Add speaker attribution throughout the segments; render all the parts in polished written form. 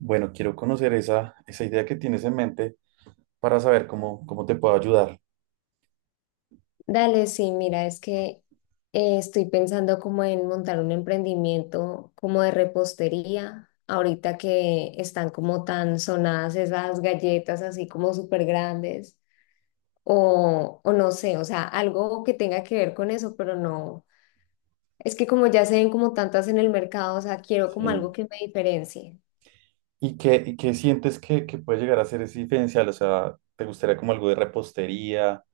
Speaker 1: Bueno, quiero conocer esa idea que tienes en mente para saber cómo te puedo ayudar.
Speaker 2: Dale, sí, mira, es que estoy pensando como en montar un emprendimiento como de repostería, ahorita que están como tan sonadas esas galletas así como súper grandes, o no sé, o sea, algo que tenga que ver con eso, pero no, es que como ya se ven como tantas en el mercado, o sea, quiero como algo
Speaker 1: Sí.
Speaker 2: que me diferencie.
Speaker 1: ¿Y qué sientes que puede llegar a ser ese diferencial? O sea, ¿te gustaría como algo de repostería?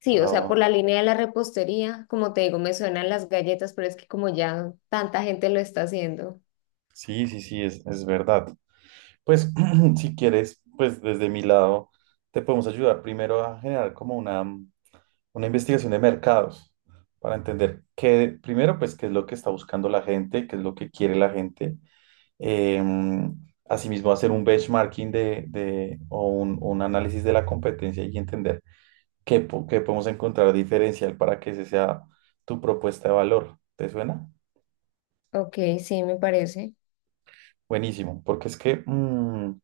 Speaker 2: Sí, o sea,
Speaker 1: Ah,
Speaker 2: por la línea de la repostería, como te digo, me suenan las galletas, pero es que como ya tanta gente lo está haciendo.
Speaker 1: sí, sí, sí, es verdad. Pues si quieres, pues desde mi lado te podemos ayudar primero a generar como una investigación de mercados para entender primero, pues qué es lo que está buscando la gente, qué es lo que quiere la gente. Em, asimismo, hacer un benchmarking o un análisis de la competencia y entender qué podemos encontrar diferencial para que ese sea tu propuesta de valor. ¿Te suena?
Speaker 2: Ok, sí, me parece.
Speaker 1: Buenísimo, porque es que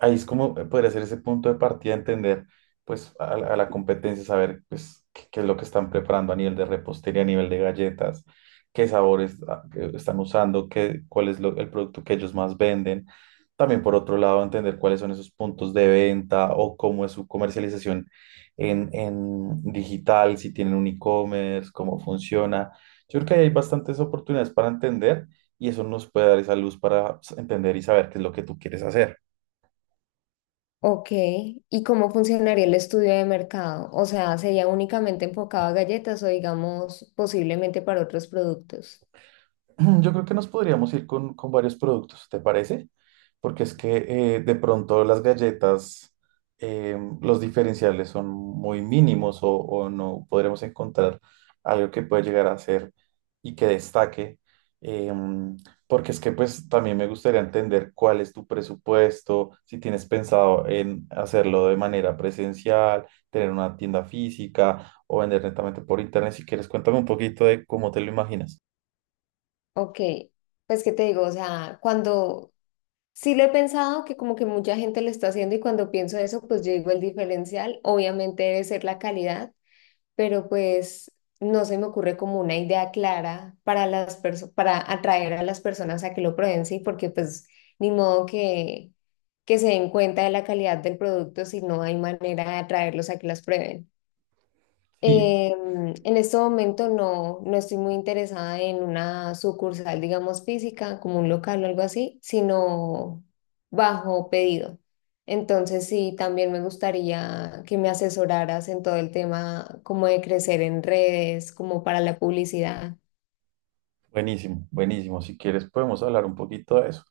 Speaker 1: ahí es como poder hacer ese punto de partida, entender pues a la competencia, saber pues qué es lo que están preparando a nivel de repostería, a nivel de galletas, qué sabores que están usando, cuál es el producto que ellos más venden. También por otro lado, entender cuáles son esos puntos de venta o cómo es su comercialización en digital, si tienen un e-commerce, cómo funciona. Yo creo que ahí hay bastantes oportunidades para entender y eso nos puede dar esa luz para entender y saber qué es lo que tú quieres hacer.
Speaker 2: Ok, ¿y cómo funcionaría el estudio de mercado? O sea, ¿sería únicamente enfocado a galletas o digamos posiblemente para otros productos?
Speaker 1: Yo creo que nos podríamos ir con varios productos, ¿te parece? Porque es que de pronto las galletas, los diferenciales son muy mínimos o no podremos encontrar algo que pueda llegar a ser y que destaque. em, porque es que pues también me gustaría entender cuál es tu presupuesto, si tienes pensado en hacerlo de manera presencial, tener una tienda física o vender netamente por internet. Si quieres, cuéntame un poquito de cómo te lo imaginas.
Speaker 2: Ok, pues qué te digo, o sea, cuando sí lo he pensado que como que mucha gente lo está haciendo y cuando pienso eso, pues yo digo el diferencial obviamente debe ser la calidad, pero pues no se me ocurre como una idea clara para para atraer a las personas a que lo prueben, sí, porque pues ni modo que se den cuenta de la calidad del producto si no hay manera de atraerlos a que las prueben.
Speaker 1: Sí.
Speaker 2: En este momento no estoy muy interesada en una sucursal, digamos, física, como un local o algo así, sino bajo pedido. Entonces, sí, también me gustaría que me asesoraras en todo el tema como de crecer en redes, como para la publicidad.
Speaker 1: Buenísimo, buenísimo. Si quieres, podemos hablar un poquito de eso.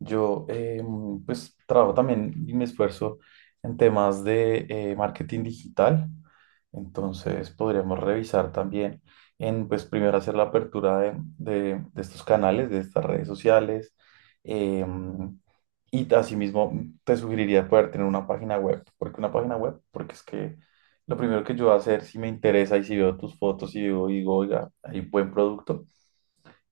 Speaker 1: Yo, pues, trabajo también y me esfuerzo en temas de marketing digital. Entonces, podríamos revisar también pues, primero hacer la apertura de estos canales, de estas redes sociales. eh, y asimismo, te sugeriría poder tener una página web. ¿Por qué una página web? Porque es que lo primero que yo voy a hacer, si me interesa y si veo tus fotos y digo, oiga, hay buen producto.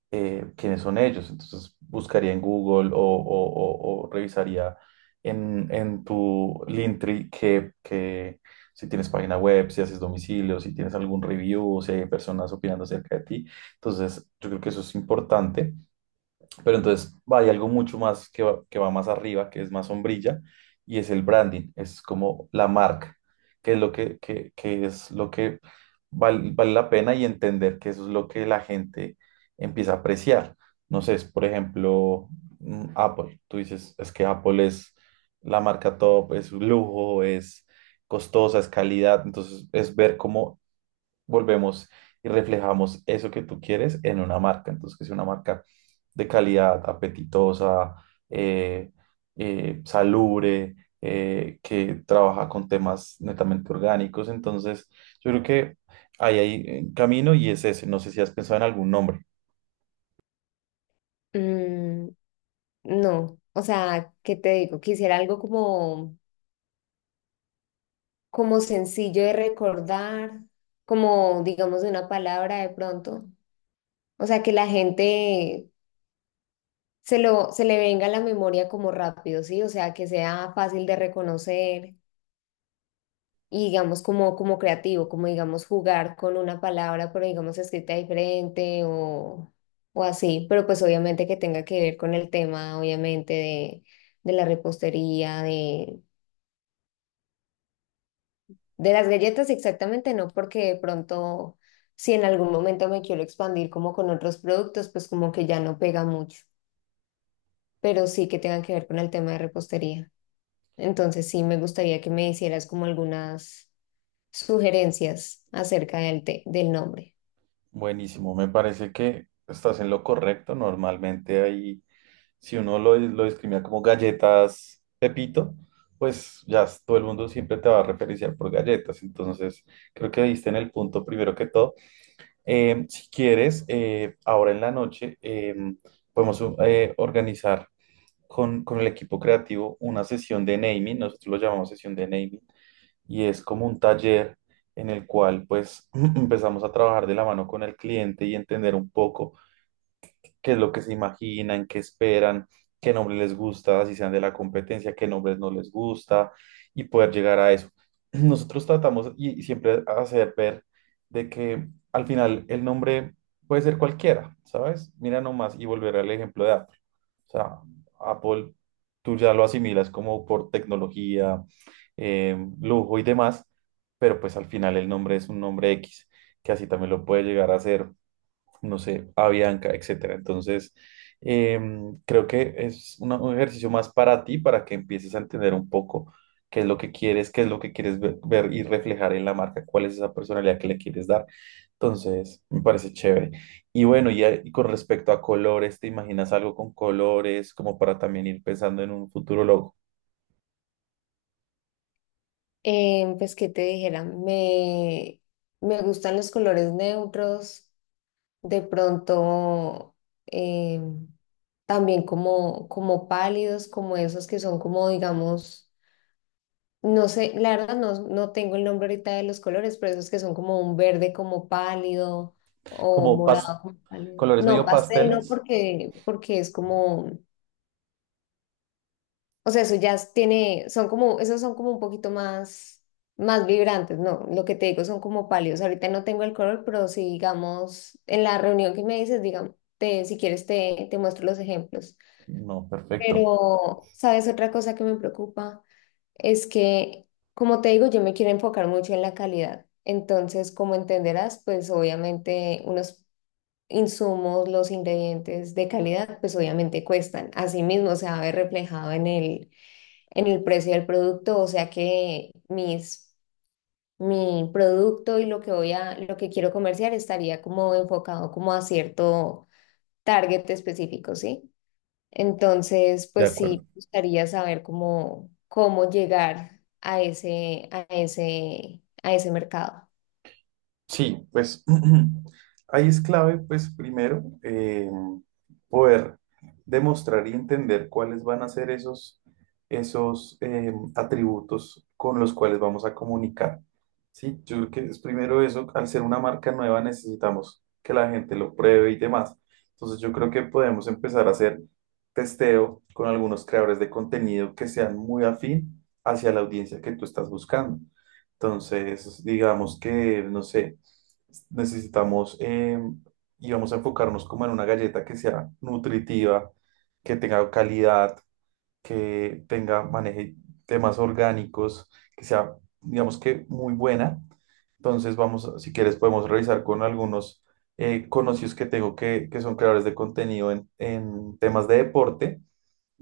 Speaker 1: ¿Quiénes son ellos? Entonces buscaría en Google o revisaría en tu Linktree que si tienes página web, si haces domicilio, si tienes algún review, si hay personas opinando acerca de ti. Entonces yo creo que eso es importante. Pero entonces hay algo mucho más que va más arriba, que es más sombrilla, y es el branding, es como la marca, que es lo que es lo que vale la pena y entender que eso es lo que la gente empieza a apreciar. No sé, por ejemplo, Apple. Tú dices, es que Apple es la marca top, es un lujo, es costosa, es calidad. Entonces es ver cómo volvemos y reflejamos eso que tú quieres en una marca. Entonces, que sea una marca de calidad, apetitosa, eh, salubre, que trabaja con temas netamente orgánicos. Entonces, yo creo que ahí hay camino y es ese. No sé si has pensado en algún nombre.
Speaker 2: Mm, no, o sea, ¿qué te digo? Quisiera algo como, como sencillo de recordar, como digamos de una palabra de pronto. O sea, que la gente se le venga a la memoria como rápido, ¿sí? O sea, que sea fácil de reconocer y digamos como, como creativo, como digamos jugar con una palabra, pero digamos escrita diferente o así, pero pues obviamente que tenga que ver con el tema, obviamente, de la repostería, de las galletas exactamente, no porque de pronto... Si en algún momento me quiero expandir como con otros productos, pues como que ya no pega mucho, pero sí que tenga que ver con el tema de repostería. Entonces sí me gustaría que me hicieras como algunas sugerencias acerca del nombre.
Speaker 1: Buenísimo, me parece que estás en lo correcto. Normalmente hay si uno lo discrimina como galletas Pepito, pues todo el mundo siempre te va a referenciar por galletas. Entonces, creo que diste en el punto primero que todo. Si quieres, ahora en la noche podemos organizar con el equipo creativo una sesión de naming, nosotros lo llamamos sesión de naming, y es como un taller en el cual pues empezamos a trabajar de la mano con el cliente y entender un poco qué es lo que se imaginan, qué esperan, qué nombre les gusta, si sean de la competencia, qué nombres no les gusta y poder llegar a eso. Nosotros tratamos y siempre hacer ver de que al final el nombre puede ser cualquiera, ¿sabes? Mira nomás y volver al ejemplo de Apple. O sea, Apple, tú ya lo asimilas como por tecnología, lujo y demás, pero pues al final el nombre es un nombre X, que así también lo puede llegar a ser no sé, Avianca, etcétera. Entonces, creo que es un ejercicio más para ti, para que empieces a entender un poco qué es lo que quieres, qué es lo que quieres ver y reflejar en la marca, cuál es esa personalidad que le quieres dar. Entonces, me parece chévere. Y bueno, y con respecto a colores, ¿te imaginas algo con colores, como para también ir pensando en un futuro logo?
Speaker 2: Pues qué te dijera, me gustan los colores neutros, de pronto eh, también como, como pálidos, como esos que son como digamos, no sé, la verdad no tengo el nombre ahorita de los colores, pero esos que son como un verde como pálido o
Speaker 1: Como pas-
Speaker 2: morado como pálido.
Speaker 1: colores
Speaker 2: No,
Speaker 1: medio
Speaker 2: pastel
Speaker 1: pasteles.
Speaker 2: no, porque es como... O sea, eso ya tiene, son como, esos son como un poquito más, más vibrantes, ¿no? Lo que te digo son como pálidos. Ahorita no tengo el color, pero si digamos, en la reunión que me dices, digamos, te, si quieres te muestro los ejemplos.
Speaker 1: No, perfecto.
Speaker 2: Pero, ¿sabes? Otra cosa que me preocupa es que, como te digo, yo me quiero enfocar mucho en la calidad. Entonces, como entenderás, pues obviamente unos insumos, los ingredientes de calidad, pues obviamente cuestan. Así mismo se va a ver reflejado en el precio del producto, o sea que mi producto y lo que voy lo que quiero comerciar estaría como enfocado como a cierto target específico, ¿sí? Entonces,
Speaker 1: De
Speaker 2: pues
Speaker 1: acuerdo.
Speaker 2: sí, me gustaría saber cómo, cómo llegar a ese, a ese, a ese mercado.
Speaker 1: Sí, pues ahí es clave, pues primero, poder demostrar y entender cuáles van a ser esos atributos con los cuales vamos a comunicar. Sí, yo creo que es primero eso, al ser una marca nueva necesitamos que la gente lo pruebe y demás. Entonces yo creo que podemos empezar a hacer testeo con algunos creadores de contenido que sean muy afín hacia la audiencia que tú estás buscando. Entonces, digamos que, no sé, necesitamos y vamos a enfocarnos como en una galleta que sea nutritiva, que tenga calidad, maneje temas orgánicos, que sea, digamos que muy buena entonces, vamos, si quieres, podemos revisar con algunos conocidos que tengo que son creadores de contenido en temas de deporte.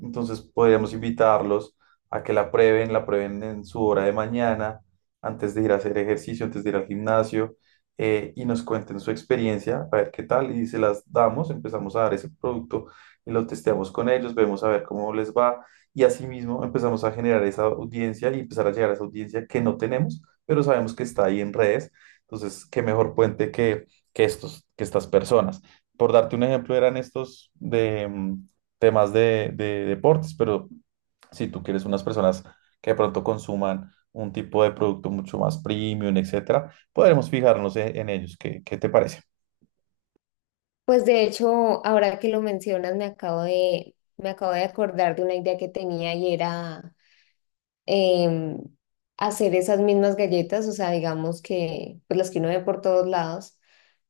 Speaker 1: Entonces, podríamos invitarlos a que la prueben en su hora de mañana, antes de ir a hacer ejercicio, antes de ir al gimnasio, y nos cuenten su experiencia, a ver qué tal, y se las damos, empezamos a dar ese producto y lo testeamos con ellos, vemos a ver cómo les va, y asimismo empezamos a generar esa audiencia y empezar a llegar a esa audiencia que no tenemos pero sabemos que está ahí en redes. Entonces, qué mejor puente que estas personas. Por darte un ejemplo, eran estos de temas de deportes, pero si tú quieres unas personas que de pronto consuman un tipo de producto mucho más premium, etcétera, podremos fijarnos en ellos. ¿Qué te parece?
Speaker 2: Pues de hecho, ahora que lo mencionas, me acabo de acordar de una idea que tenía y era em, hacer esas mismas galletas, o sea, digamos que, pues las que uno ve por todos lados,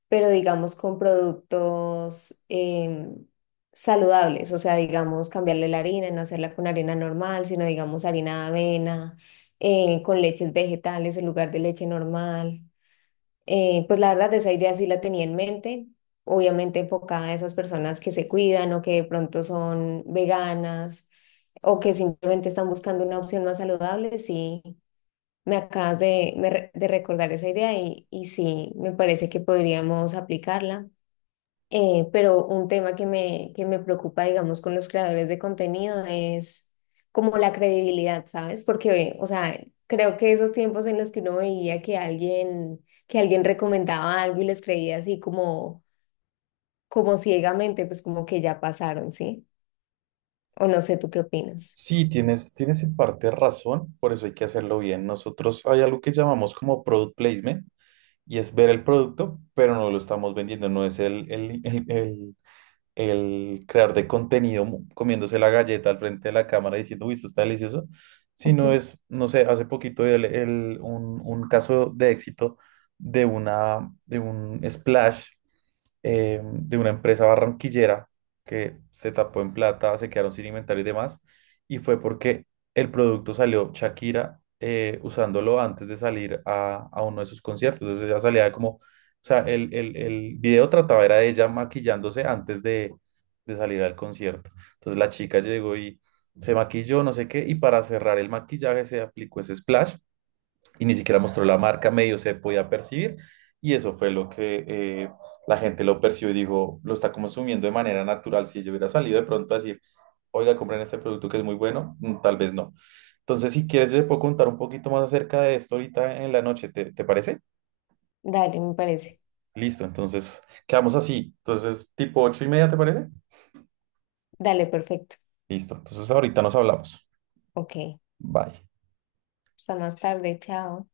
Speaker 2: pero digamos con productos saludables, o sea, digamos cambiarle la harina, no hacerla con harina normal, sino digamos harina de avena, con leches vegetales en lugar de leche normal. Pues la verdad, esa idea sí la tenía en mente, obviamente enfocada a esas personas que se cuidan o que de pronto son veganas o que simplemente están buscando una opción más saludable. Sí, me acabas de, me re- de recordar esa idea y sí, me parece que podríamos aplicarla. Pero un tema que que me preocupa, digamos, con los creadores de contenido es como la credibilidad, ¿sabes? Porque, o sea, creo que esos tiempos en los que uno veía que alguien recomendaba algo y les creía así como, como ciegamente, pues como que ya pasaron, ¿sí? O no sé, ¿tú qué opinas?
Speaker 1: Sí, tienes en parte razón, por eso hay que hacerlo bien. Nosotros hay algo que llamamos como product placement y es ver el producto, pero no lo estamos vendiendo, no es el creador de contenido comiéndose la galleta al frente de la cámara diciendo, uy, esto está delicioso, sino es, no sé, hace poquito un caso de éxito de un splash de una empresa barranquillera que se tapó en plata, se quedaron sin inventario y demás, y fue porque el producto salió Shakira usándolo antes de salir a uno de sus conciertos, entonces ella salía como, o sea, el video trataba era de ella maquillándose antes de salir al concierto, entonces la chica llegó y se maquilló, no sé qué, y para cerrar el maquillaje se aplicó ese splash y ni siquiera mostró la marca, medio se podía percibir y eso fue lo que la gente lo percibió y dijo, lo está consumiendo de manera natural. Si yo hubiera salido de pronto a decir, oiga, compren este producto que es muy bueno, tal vez no. Entonces, si quieres, te puedo contar un poquito más acerca de esto ahorita en la noche, ¿te parece?
Speaker 2: Dale, me parece.
Speaker 1: Listo, entonces quedamos así. Entonces, tipo 8:30, ¿te parece?
Speaker 2: Dale, perfecto.
Speaker 1: Listo, entonces ahorita nos hablamos.
Speaker 2: Ok.
Speaker 1: Bye.
Speaker 2: Hasta más tarde, chao.